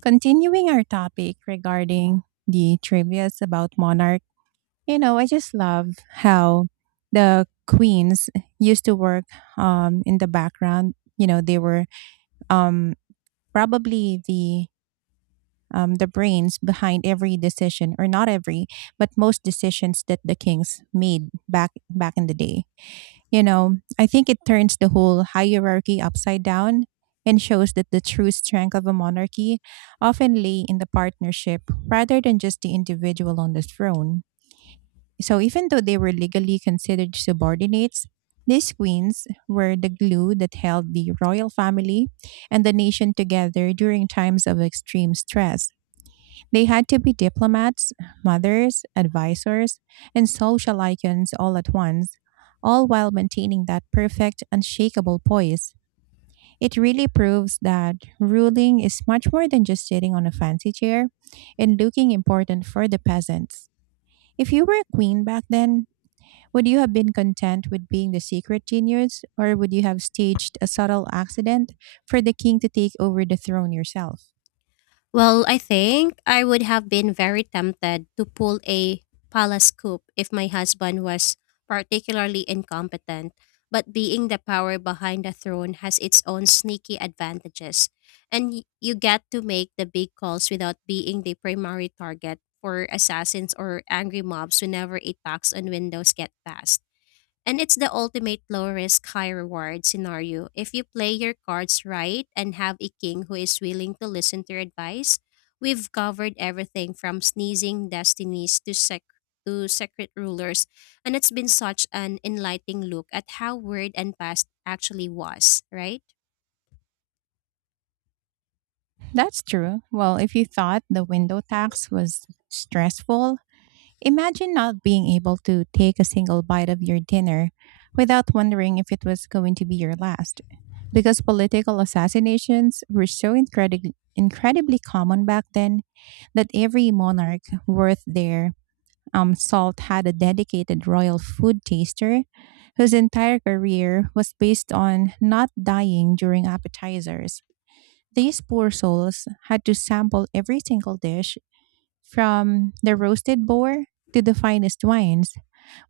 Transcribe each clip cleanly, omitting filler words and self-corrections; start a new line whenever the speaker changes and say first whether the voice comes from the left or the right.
right: Continuing our topic regarding the trivias about monarch, you know, I just love how the queens used to work in the background. You know, they were um, probably the brains behind every decision, or not every, but most decisions that the kings made back in the day. You know, I think it turns the whole hierarchy upside down and shows that the true strength of a monarchy often lay in the partnership rather than just the individual on the throne. So, even though they were legally considered subordinates, these queens were the glue that held the royal family and the nation together during times of extreme stress. They had to be diplomats, mothers, advisors, and social icons all at once, all while maintaining that perfect, unshakable poise. It really proves that ruling is much more than just sitting on a fancy chair and looking important for the peasants. If you were a queen back then, would you have been content with being the secret genius, or would you have staged a subtle accident for the king to take over the throne yourself?
left: Well, I think I would have been very tempted to pull a palace coup if my husband was particularly incompetent, but being the power behind the throne has its own sneaky advantages, and you get to make the big calls without being the primary target for assassins or angry mobs whenever a tax on windows get passed. And it's the ultimate low risk, high reward scenario. If you play your cards right and have a king who is willing to listen to your advice, we've covered everything from sneezing destinies to secret rulers. And it's been such an enlightening look at how word and past actually was, right?
right: That's true. Well, if you thought the window tax was stressful, imagine not being able to take a single bite of your dinner without wondering if it was going to be your last. Because political assassinations were so incredibly common back then that every monarch worth their salt had a dedicated royal food taster whose entire career was based on not dying during appetizers. These poor souls had to sample every single dish, from the roasted boar to the finest wines,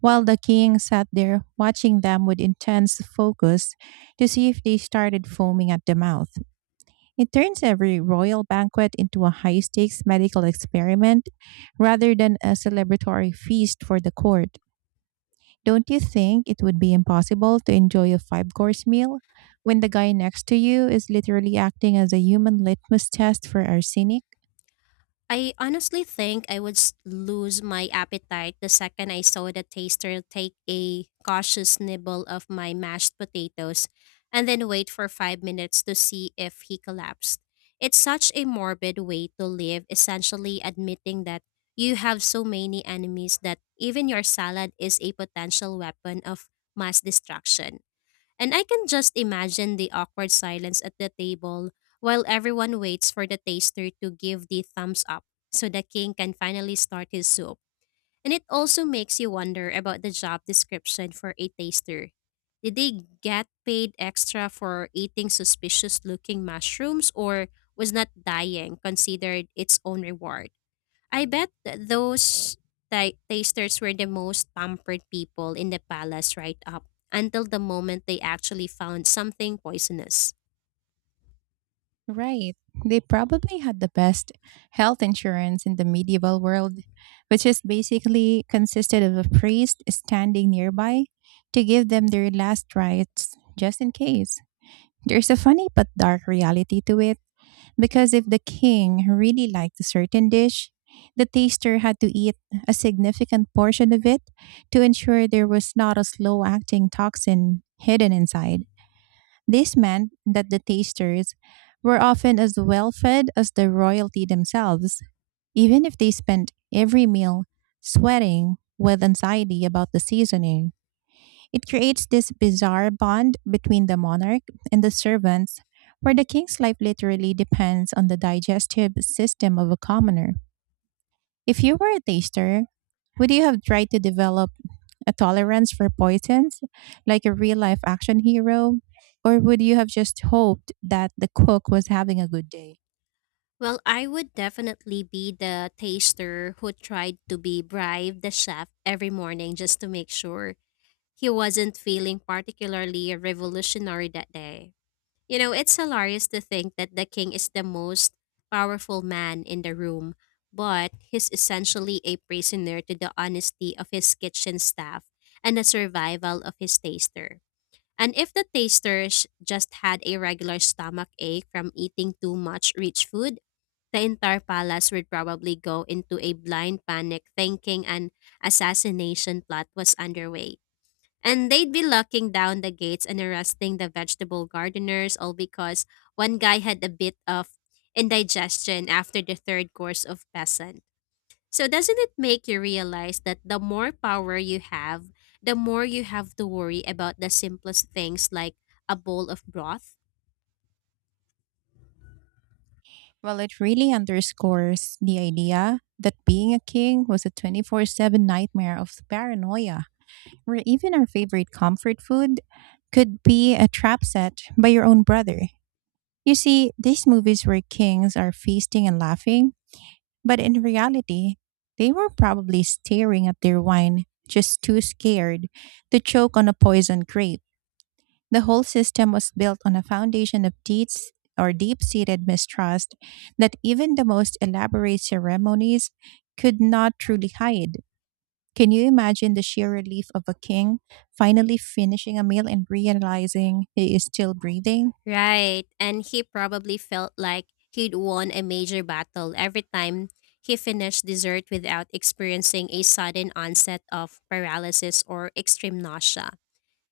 right: while the king sat there watching them with intense focus to see if they started foaming at the mouth. It turns every royal banquet into a high stakes medical experiment rather than a celebratory feast for the court. Don't you think it would be impossible to enjoy a five course meal when the guy next to you is literally acting as a human litmus test for arsenic?
left: I honestly think I would lose my appetite the second I saw the taster take a cautious nibble of my mashed potatoes and then wait for 5 minutes to see if he collapsed. It's such a morbid way to live, essentially admitting that you have so many enemies that even your salad is a potential weapon of mass destruction. And I can just imagine the awkward silence at the table while everyone waits for the taster to give the thumbs up so the king can finally start his soup. And it also makes you wonder about the job description for a taster. Did they get paid extra for eating suspicious looking mushrooms or was not dying considered its own reward? I bet those tasters were the most pampered people in the palace right up until the moment they actually found something poisonous.
right: Right. They probably had the best health insurance in the medieval world, which is basically consisted of a priest standing nearby to give them their last rites just in case. There's a funny but dark reality to it. Because if the king really liked a certain dish, the taster had to eat a significant portion of it to ensure there was not a slow acting toxin hidden inside. This meant that the tasters were often as well fed as the royalty themselves, even if they spent every meal sweating with anxiety about the seasoning. It creates this bizarre bond between the monarch and the servants, where the king's life literally depends on the digestive system of a commoner. If you were a taster, would you have tried to develop a tolerance for poisons, like a real life action hero? Or would you have just hoped that the cook was having a good day?
left: Well, I would definitely be the taster who tried to be bribe the chef every morning just to make sure he wasn't feeling particularly revolutionary that day. You know, it's hilarious to think that the king is the most powerful man in the room, but he's essentially a prisoner to the honesty of his kitchen staff and the survival of his taster. And if the tasters just had a regular stomach ache from eating too much rich food, the entire palace would probably go into a blind panic thinking an assassination plot was underway. And they'd be locking down the gates and arresting the vegetable gardeners, all because one guy had a bit of indigestion after the third course of peasant. So, doesn't it make you realize that the more power you have, the more you have to worry about the simplest things like a bowl of broth?
right: Well, it really underscores the idea that being a king was a 24/7 nightmare of paranoia, or even our favorite comfort food could be a trap set by your own brother. You see, these movies where kings are feasting and laughing, but in reality, they were probably staring at their wine, just too scared to choke on a poisoned grape. The whole system was built on a foundation of deeds or deep seated mistrust that even the most elaborate ceremonies could not truly hide. Can you imagine the sheer relief of a king finally finishing a meal and realizing he is still breathing?
left: Right. And he probably felt like he'd won a major battle every time he finished dessert without experiencing a sudden onset of paralysis or extreme nausea.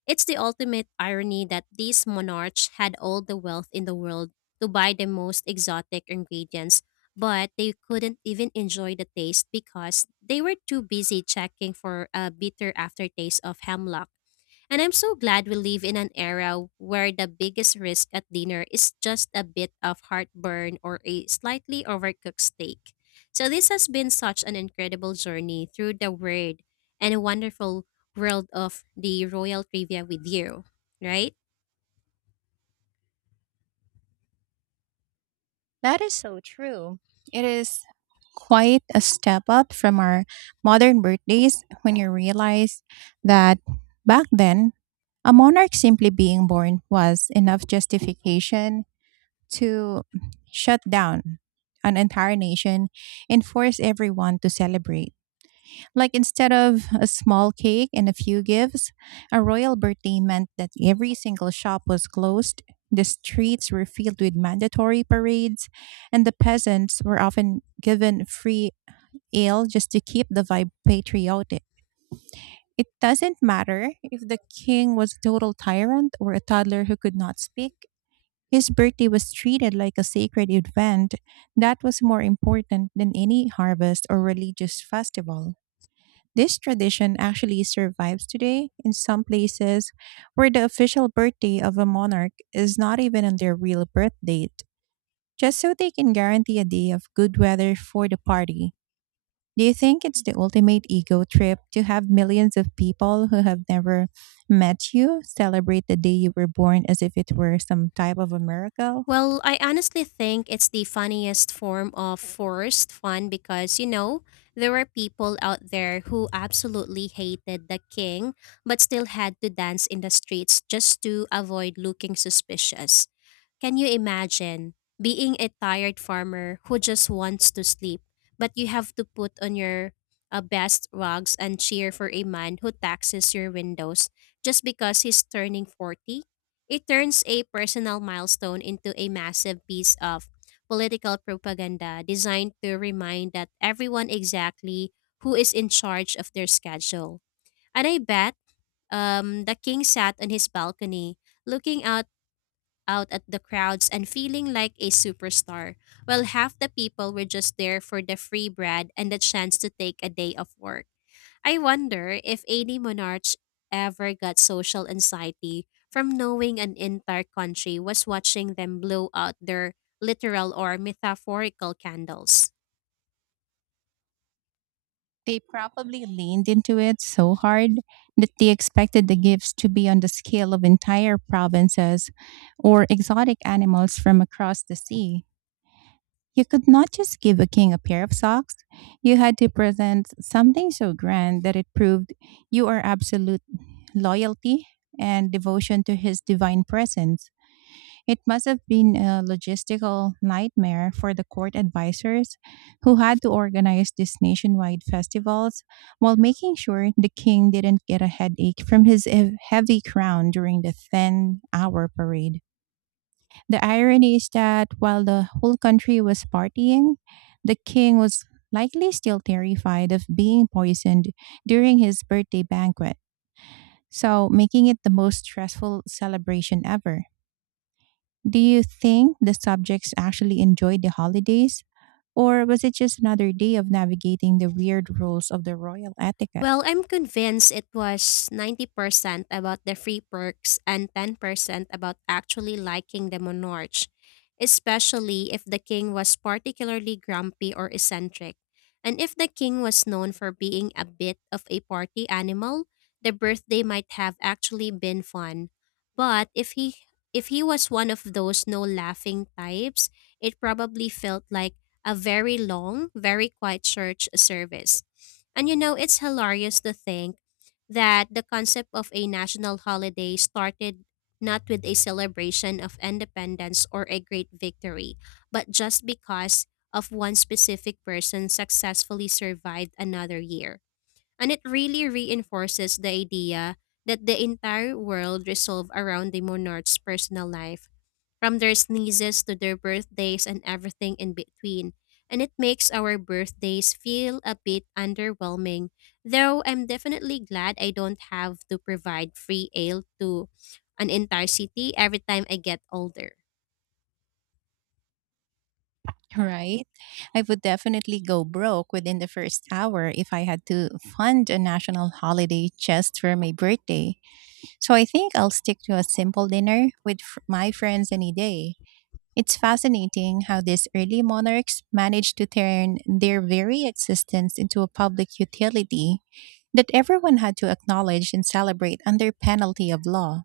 left: It's the ultimate irony that these monarchs had all the wealth in the world to buy the most exotic ingredients, but they couldn't even enjoy the taste because they were too busy checking for a bitter aftertaste of hemlock. And I'm so glad we live in an era where the biggest risk at dinner is just a bit of heartburn or a slightly overcooked steak. So this has been such an incredible journey through the weird and wonderful world of the royal trivia with you, right?
right: That is so true. It is quite a step up from our modern birthdays when you realize that back then, a monarch simply being born was enough justification to shut down an entire nation and force everyone to celebrate. Like instead of a small cake and a few gifts, a royal birthday meant that every single shop was closed, the streets were filled with mandatory parades, and the peasants were often given free ale just to keep the vibe patriotic. It doesn't matter if the king was a total tyrant or a toddler who could not speak. His birthday was treated like a sacred event that was more important than any harvest or religious festival. This tradition actually survives today in some places where the official birthday of a monarch is not even on their real birth date, just so they can guarantee a day of good weather for the party. Do you think it's the ultimate ego trip to have millions of people who have never met you celebrate the day you were born as if it were some type of a miracle?
left: Well, I honestly think it's the funniest form of forced fun because, you know, there were people out there who absolutely hated the king but still had to dance in the streets just to avoid looking suspicious. Can you imagine being a tired farmer who just wants to sleep, but you have to put on your best rugs and cheer for a man who taxes your windows just because he's turning 40? It turns a personal milestone into a massive piece of political propaganda designed to remind that everyone exactly who is in charge of their schedule. And I bet the king sat on his balcony looking out at the crowds and feeling like a superstar, while half the people were just there for the free bread and the chance to take a day off work. I wonder if any monarch ever got social anxiety from knowing an entire country was watching them blow out their literal or metaphorical candles.
right: They probably leaned into it so hard that they expected the gifts to be on the scale of entire provinces or exotic animals from across the sea. You could not just give a king a pair of socks. You had to present something so grand that it proved you are absolute loyalty and devotion to his divine presence. It must have been a logistical nightmare for the court advisors who had to organize these nationwide festivals while making sure the king didn't get a headache from his heavy crown during the 10-hour parade. The irony is that while the whole country was partying, the king was likely still terrified of being poisoned during his birthday banquet, so making it the most stressful celebration ever. Do you think the subjects actually enjoyed the holidays? Or was it just another day of navigating the weird rules of the royal etiquette?
left: Well, I'm convinced it was 90% about the free perks and 10% about actually liking the monarch, especially if the king was particularly grumpy or eccentric. And if the king was known for being a bit of a party animal, the birthday might have actually been fun. But if he was one of those no laughing types, it probably felt like a very long, very quiet church service. And you know, it's hilarious to think that the concept of a national holiday started not with a celebration of independence or a great victory, but just because of one specific person successfully survived another year. And it really reinforces the idea that the entire world revolves around the monarch's personal life from their sneezes to their birthdays and everything in between. And it makes our birthdays feel a bit underwhelming, though I'm definitely glad I don't have to provide free ale to an entire city every time I get older.
right: Right? I would definitely go broke within the first hour if I had to fund a national holiday just for my birthday. So I think I'll stick to a simple dinner with my friends any day. It's fascinating how these early monarchs managed to turn their very existence into a public utility that everyone had to acknowledge and celebrate under penalty of law.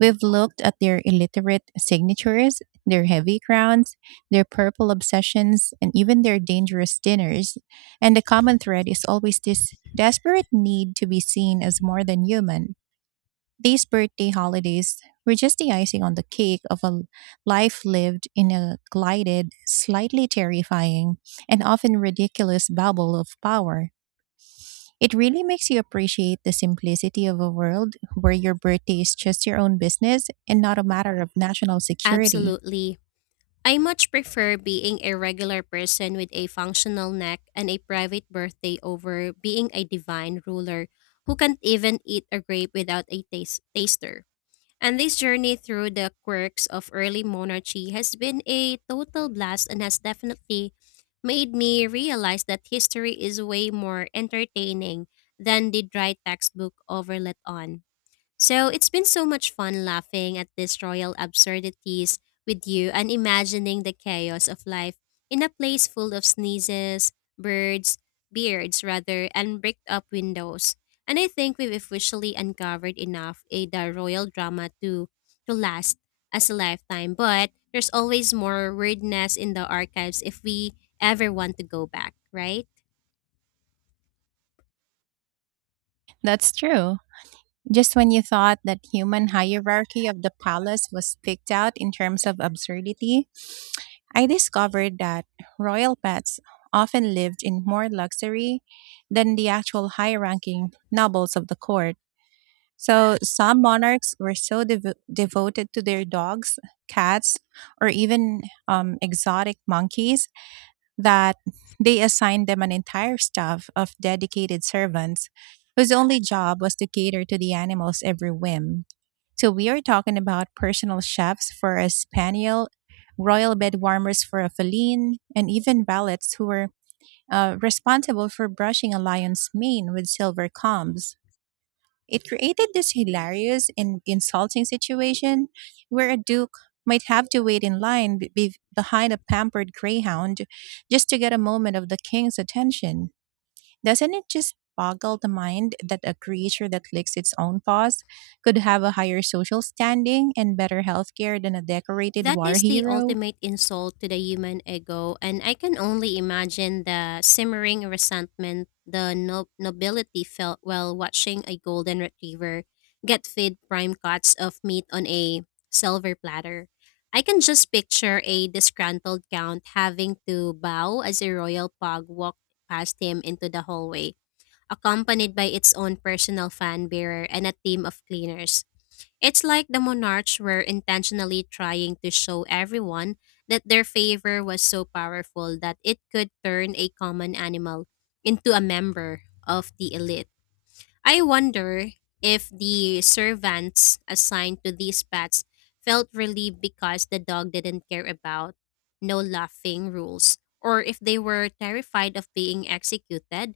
right: We've looked at their illiterate signatures, their heavy crowns, their purple obsessions, and even their dangerous dinners. And the common thread is always this desperate need to be seen as more than human. These birthday holidays were just the icing on the cake of life lived in a glided, slightly terrifying, and often ridiculous bubble of power. It really makes you appreciate the simplicity of a world where your birthday is just your own business and not a matter of national security.
left: Absolutely. I much prefer being a regular person with a functional neck and a private birthday over being a divine ruler who can't even eat a grape without a taster. And this journey through the quirks of early monarchy has been a total blast and has definitely made me realize that history is way more entertaining than the dry textbook over let on. So it's been so much fun laughing at these royal absurdities with you and imagining the chaos of life in a place full of sneezes, birds, beards rather, and bricked up windows. And I think we've officially uncovered enough a the royal drama to last as a lifetime. But there's always more weirdness in the archives if we ever want to go back, right?
right: That's true. Just when you thought that human hierarchy of the palace was picked out in terms of absurdity, I discovered that royal pets often lived in more luxury than the actual high ranking nobles of the court. So some monarchs were so devoted to their dogs, cats, or even exotic monkeys that they assigned them an entire staff of dedicated servants whose only job was to cater to the animal's every whim. So we are talking about personal chefs for a spaniel, royal bed warmers for a feline, and even valets who were responsible for brushing a lion's mane with silver combs. It created this hilarious and insulting situation where a duke might have to wait in line behind a pampered greyhound just to get a moment of the king's attention. Doesn't it just boggle the mind that a creature that licks its own paws could have a higher social standing and better healthcare than a decorated
left: That
right: war
left: is the
right: hero?
left: ultimate insult to the human ego, and I can only imagine the simmering resentment the nobility felt while watching a golden retriever get fed prime cuts of meat on a silver platter. I can just picture a disgruntled count having to bow as a royal pug walked past him into the hallway, accompanied by its own personal fan bearer and a team of cleaners. It's like the monarchs were intentionally trying to show everyone that their favor was so powerful that it could turn a common animal into a member of the elite. I wonder if the servants assigned to these pets felt relieved because the dog didn't care about no laughing rules, or if they were terrified of being executed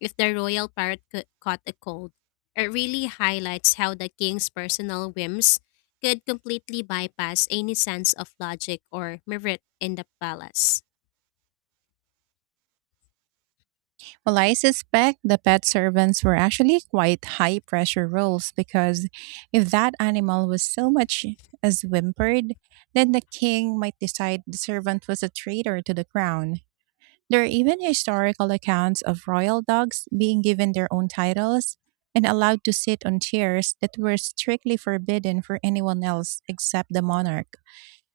left: if the royal parrot caught a cold. It really highlights how the king's personal whims could completely bypass any sense of logic or merit in the palace.
right: Well, I suspect the pet servants were actually quite high pressure roles because if that animal was so much as whimpered, then the king might decide the servant was a traitor to the crown. There are even historical accounts of royal dogs being given their own titles and allowed to sit on chairs that were strictly forbidden for anyone else except the monarch.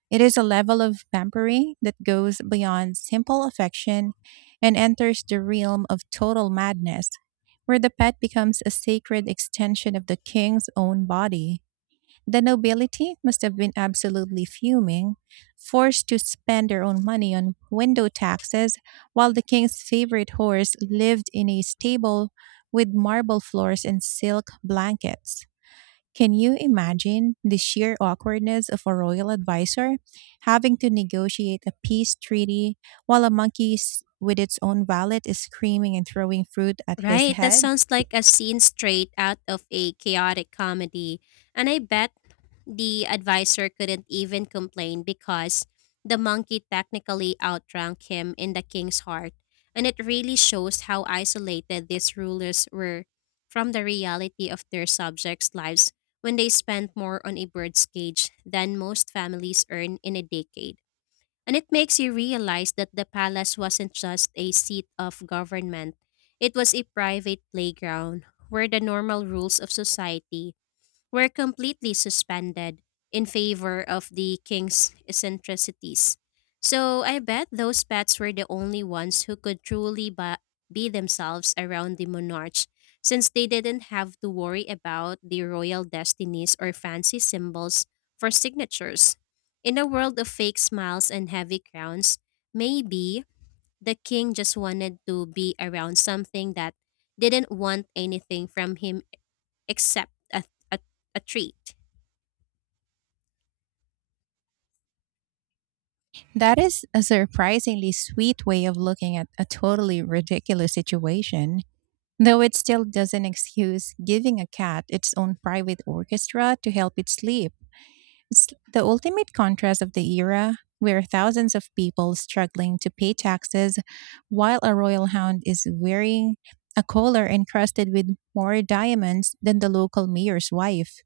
right: It is a level of pampering that goes beyond simple affection and enters the realm of total madness, where the pet becomes a sacred extension of the king's own body. The nobility must have been absolutely fuming, forced to spend their own money on window taxes, while the king's favorite horse lived in a stable with marble floors and silk blankets. Can you imagine the sheer awkwardness of a royal advisor having to negotiate a peace treaty while a monkey with its own valet is screaming and throwing fruit at his
left: Right, that
right: head?
left: sounds like a scene straight out of a chaotic comedy. And I bet the advisor couldn't even complain because the monkey technically outrank him in the king's heart, and it really shows how isolated these rulers were from the reality of their subjects' lives when they spent more on a bird's cage than most families earn in a decade. And it makes you realize that the palace wasn't just a seat of government, it was a private playground where the normal rules of society were completely suspended in favor of the king's eccentricities. So I bet those pets were the only ones who could truly be themselves around the monarchs since they didn't have to worry about the royal destinies or fancy symbols for signatures. In a world of fake smiles and heavy crowns, maybe the king just wanted to be around something that didn't want anything from him except a, a treat.
right: That is a surprisingly sweet way of looking at a totally ridiculous situation, though it still doesn't excuse giving a cat its own private orchestra to help it sleep. It's the ultimate contrast of the era where thousands of people struggling to pay taxes while a royal hound is wearing a collar encrusted with more diamonds than the local mayor's wife.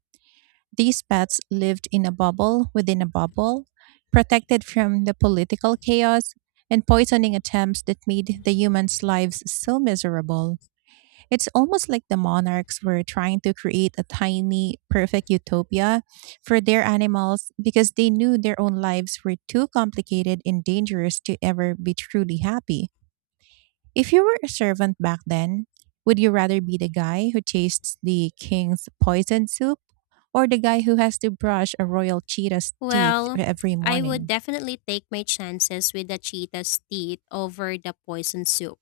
right: These pets lived in a bubble within a bubble, protected from the political chaos and poisoning attempts that made the humans' lives so miserable. It's almost like the monarchs were trying to create a tiny, perfect utopia for their animals because they knew their own lives were too complicated and dangerous to ever be truly happy. If you were a servant back then, would you rather be the guy who tastes the king's poison soup or the guy who has to brush a royal cheetah's teeth
left: Well,
right: every
left: I would
right: morning?
left: definitely take my chances with the cheetah's teeth over the poison soup,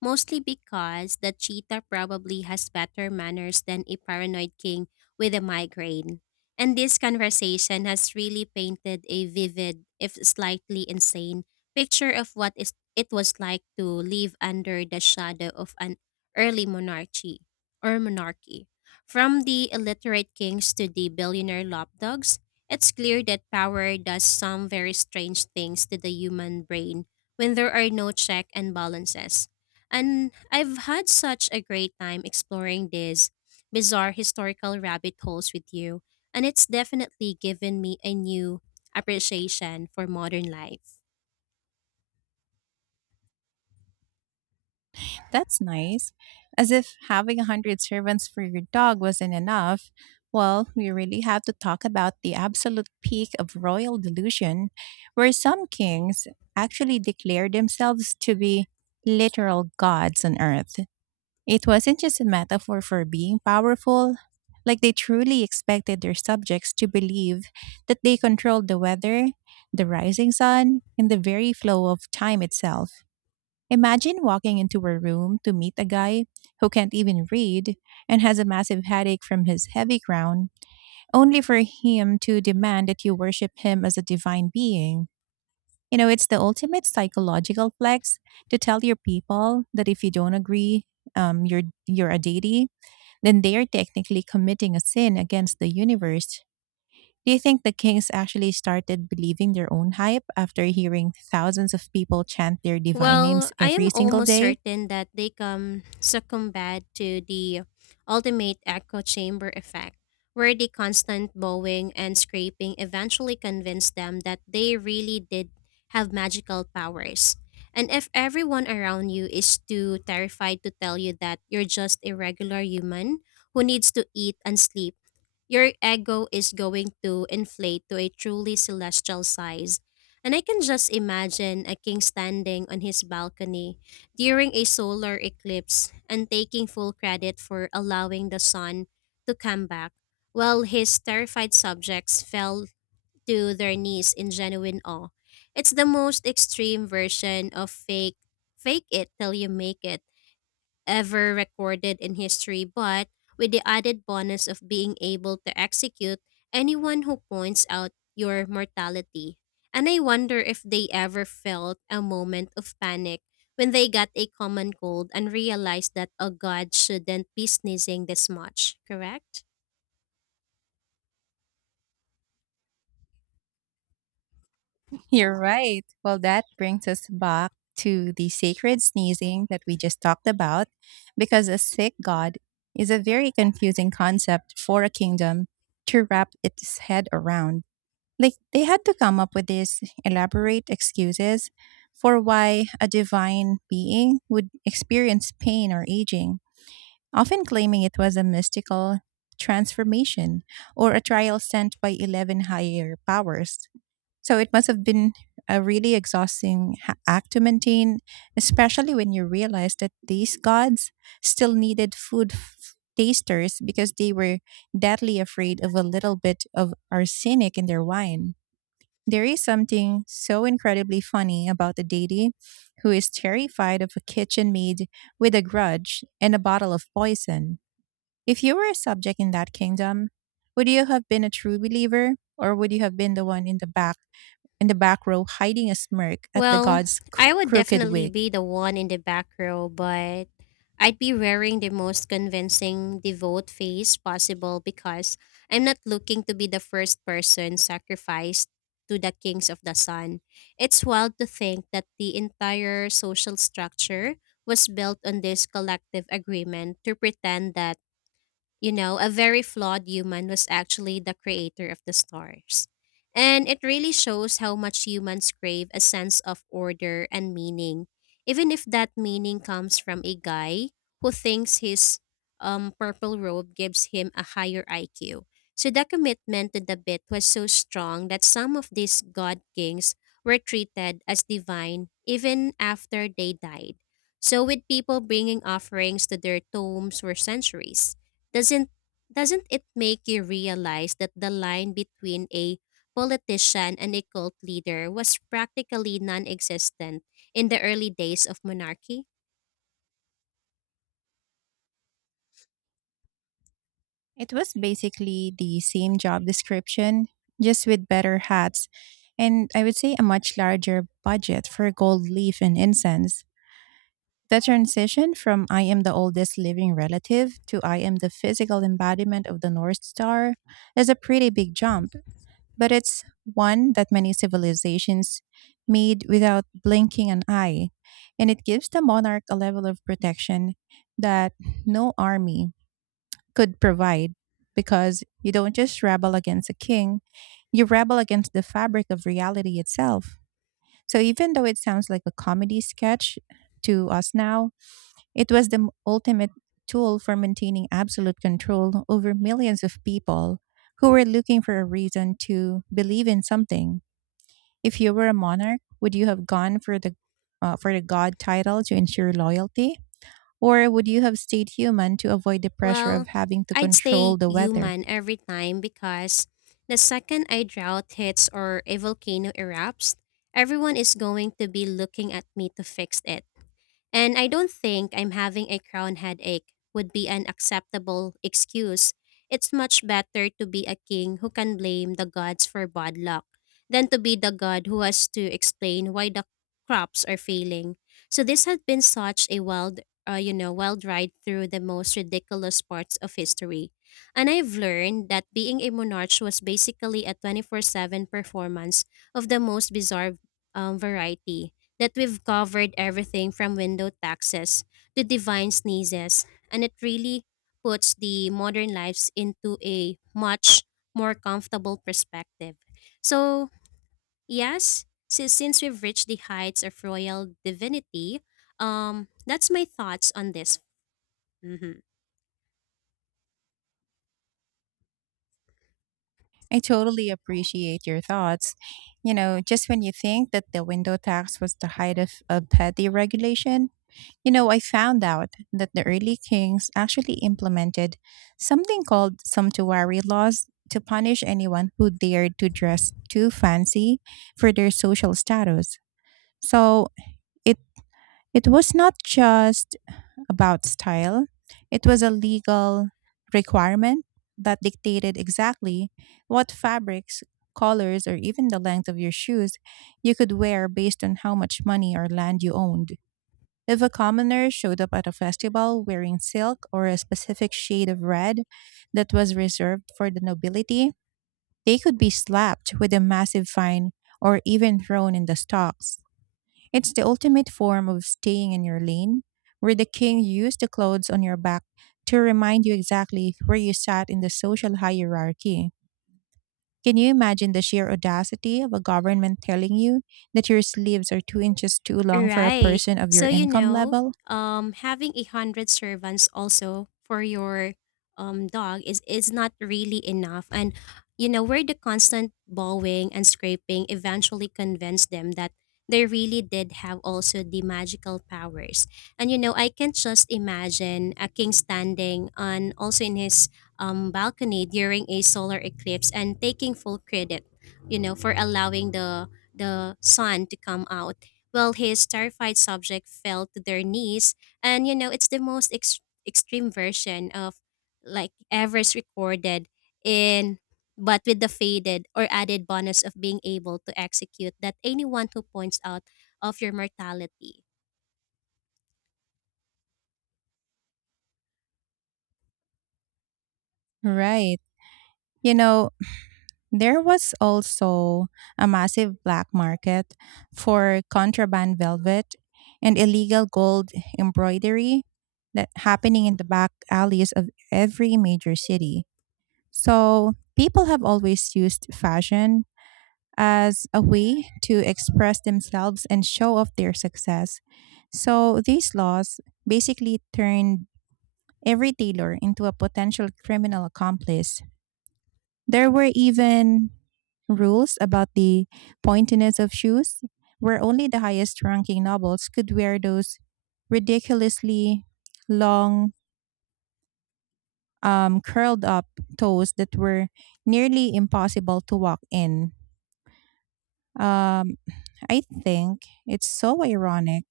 left: mostly because the cheetah probably has better manners than a paranoid king with a migraine. And this conversation has really painted a vivid, if slightly insane, picture of what is, it was like to live under the shadow of an early monarchy. From the illiterate kings to the billionaire lapdogs, it's clear that power does some very strange things to the human brain when there are no check and balances. And I've had such a great time exploring these bizarre historical rabbit holes with you, and it's definitely given me a new appreciation for modern life.
right: That's nice. As if having a hundred servants for your dog wasn't enough. Well, we really have to talk about the absolute peak of royal delusion, where some kings actually declare themselves to be literal gods on earth. It wasn't just a metaphor for being powerful, like they truly expected their subjects to believe that they controlled the weather, the rising sun, and the very flow of time itself. Imagine walking into a room to meet a guy who can't even read and has a massive headache from his heavy crown, only for him to demand that you worship him as a divine being. You know, it's the ultimate psychological flex to tell your people that if you don't agree, you're a deity, then they are technically committing a sin against the universe. Do you think the kings actually started believing their own hype after hearing thousands of people chant their divine names
left: Well, I
right: every
left: am
right: single
left: almost
right: day?
left: certain that they come succumbed to the ultimate echo chamber effect, where the constant bowing and scraping eventually convince them that they really did have magical powers. And if everyone around you is too terrified to tell you that you're just a regular human who needs to eat and sleep, your ego is going to inflate to a truly celestial size. And I can just imagine a king standing on his balcony during a solar eclipse and taking full credit for allowing the sun to come back, while his terrified subjects fell to their knees in genuine awe. It's the most extreme version of fake it till you make it ever recorded in history, but with the added bonus of being able to execute anyone who points out your mortality. And I wonder if they ever felt a moment of panic when they got a common cold and realized that a god shouldn't be sneezing this much, correct?
right: You're right. Well, that brings us back to the sacred sneezing that we just talked about, because a sick god is a very confusing concept for a kingdom to wrap its head around. Like they had to come up with these elaborate excuses for why a divine being would experience pain or aging, often claiming it was a mystical transformation or a trial sent by 11 higher powers. So it must have been a really exhausting act to maintain, especially when you realize that these gods still needed food tasters because they were deadly afraid of a little bit of arsenic in their wine. There is something so incredibly funny about a deity who is terrified of a kitchen maid with a grudge and a bottle of poison. If you were a subject in that kingdom, would you have been a true believer or would you have been the one in the back row hiding a smirk at the
left: Well,
right: god's
left: I would
right: crooked
left: definitely
right: wig?
left: be the one in the back row, but I'd be wearing the most convincing devout face possible because I'm not looking to be the first person sacrificed to the kings of the sun. It's wild to think that the entire social structure was built on this collective agreement to pretend that, a very flawed human was actually the creator of the stars. And it really shows how much humans crave a sense of order and meaning, even if that meaning comes from a guy who thinks his purple robe gives him a higher IQ. So the commitment to the bit was so strong that some of these god kings were treated as divine even after they died. So, with people bringing offerings to their tombs for centuries. Doesn't doesn't it make you realize that the line between a politician and a cult leader was practically non-existent in the early days of monarchy?
right: It was basically the same job description, just with better hats, and I would say a much larger budget for gold leaf and incense. The transition from I am the oldest living relative to I am the physical embodiment of the North Star is a pretty big jump, but it's one that many civilizations made without blinking an eye, and it gives the monarch a level of protection that no army could provide, because you don't just rebel against a king, you rebel against the fabric of reality itself. So even though it sounds like a comedy sketch to us now, it was the ultimate tool for maintaining absolute control over millions of people who were looking for a reason to believe in something. If you were a monarch, would you have gone for the god title to ensure loyalty, or would you have stayed human to avoid the pressure of
left: Well,
right: having to
left: I'd say
right: control the weather?
left: human every time because the second a drought hits or a volcano erupts, everyone is going to be looking at me to fix it. And I don't think I'm having a crown headache would be an acceptable excuse. It's much better to be a king who can blame the gods for bad luck than to be the god who has to explain why the crops are failing. So this has been such a wild, wild ride through the most ridiculous parts of history. And I've learned that being a monarch was basically a 24/7 performance of the most bizarre variety, that we've covered everything from window taxes to divine sneezes, and it really puts the modern lives into a much more comfortable perspective. So, yes, since we've reached the heights of royal divinity, that's my thoughts on this. Mhm.
right: I totally appreciate your thoughts. You know, just when you think that the window tax was the height of petty regulation, you know, I found out that the early kings actually implemented something called sumptuary laws to punish anyone who dared to dress too fancy for their social status. So it it was not just about style; it was a legal requirement that dictated exactly what fabrics, colors, or even the length of your shoes you could wear based on how much money or land you owned. If a commoner showed up at a festival wearing silk or a specific shade of red that was reserved for the nobility, they could be slapped with a massive fine or even thrown in the stocks. It's the ultimate form of staying in your lane, where the king used the clothes on your back to remind you exactly where you sat in the social hierarchy. Can you imagine the sheer audacity of a government telling you that your sleeves are 2 inches too long for a
left: Right.
right: person of your
left: So,
right: income level?
left: having a hundred servants also for your dog is not really enough, and you know, where the constant bowing and scraping eventually convinced them that they really did have also the magical powers. And you know, I can just imagine a king standing on also in his balcony during a solar eclipse and taking full credit, you know, for allowing the sun to come out while his terrified subject fell to their knees. And you know, it's the most extreme version of like ever recorded in, but with the faded or added bonus of being able to execute that anyone who points out of your mortality.
right: Right. You know, there was also a massive black market for contraband velvet and illegal gold embroidery that happening in the back alleys of every major city. So, people have always used fashion as a way to express themselves and show off their success. So, these laws basically turned every tailor into a potential criminal accomplice. There were even rules about the pointiness of shoes, where only the highest ranking nobles could wear those ridiculously long, curled up toes that were nearly impossible to walk in. Um, I think it's so ironic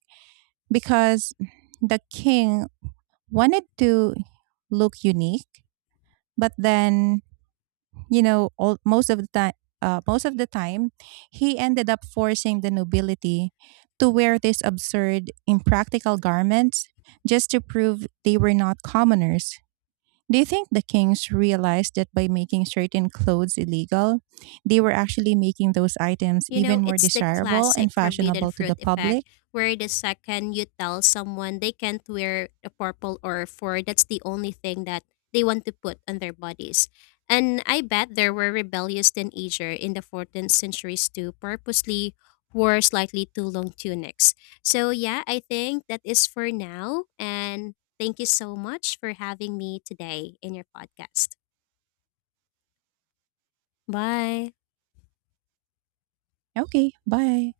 right: because the king wanted to look unique, but then, you know, all, most of the time most of the time he ended up forcing the nobility to wear these absurd impractical garments just to prove they were not commoners. Do you think the kings realized that by making certain clothes illegal they were actually making those items
left: You know,
right: even more
left: it's the
right: desirable
left: classic
right: and
left: forbidden
right: fashionable to
left: fruit
right: the
left: effect,
right: public?
left: where the second you tell someone they can't wear a purple or four, that's the only thing that they want to put on their bodies. And I bet there were rebellious teenagers in the 14th centuries too, purposely wore slightly too long tunics. So yeah, I think that is for now. And thank you so much for having me today in your podcast. Bye.
right: Okay, bye.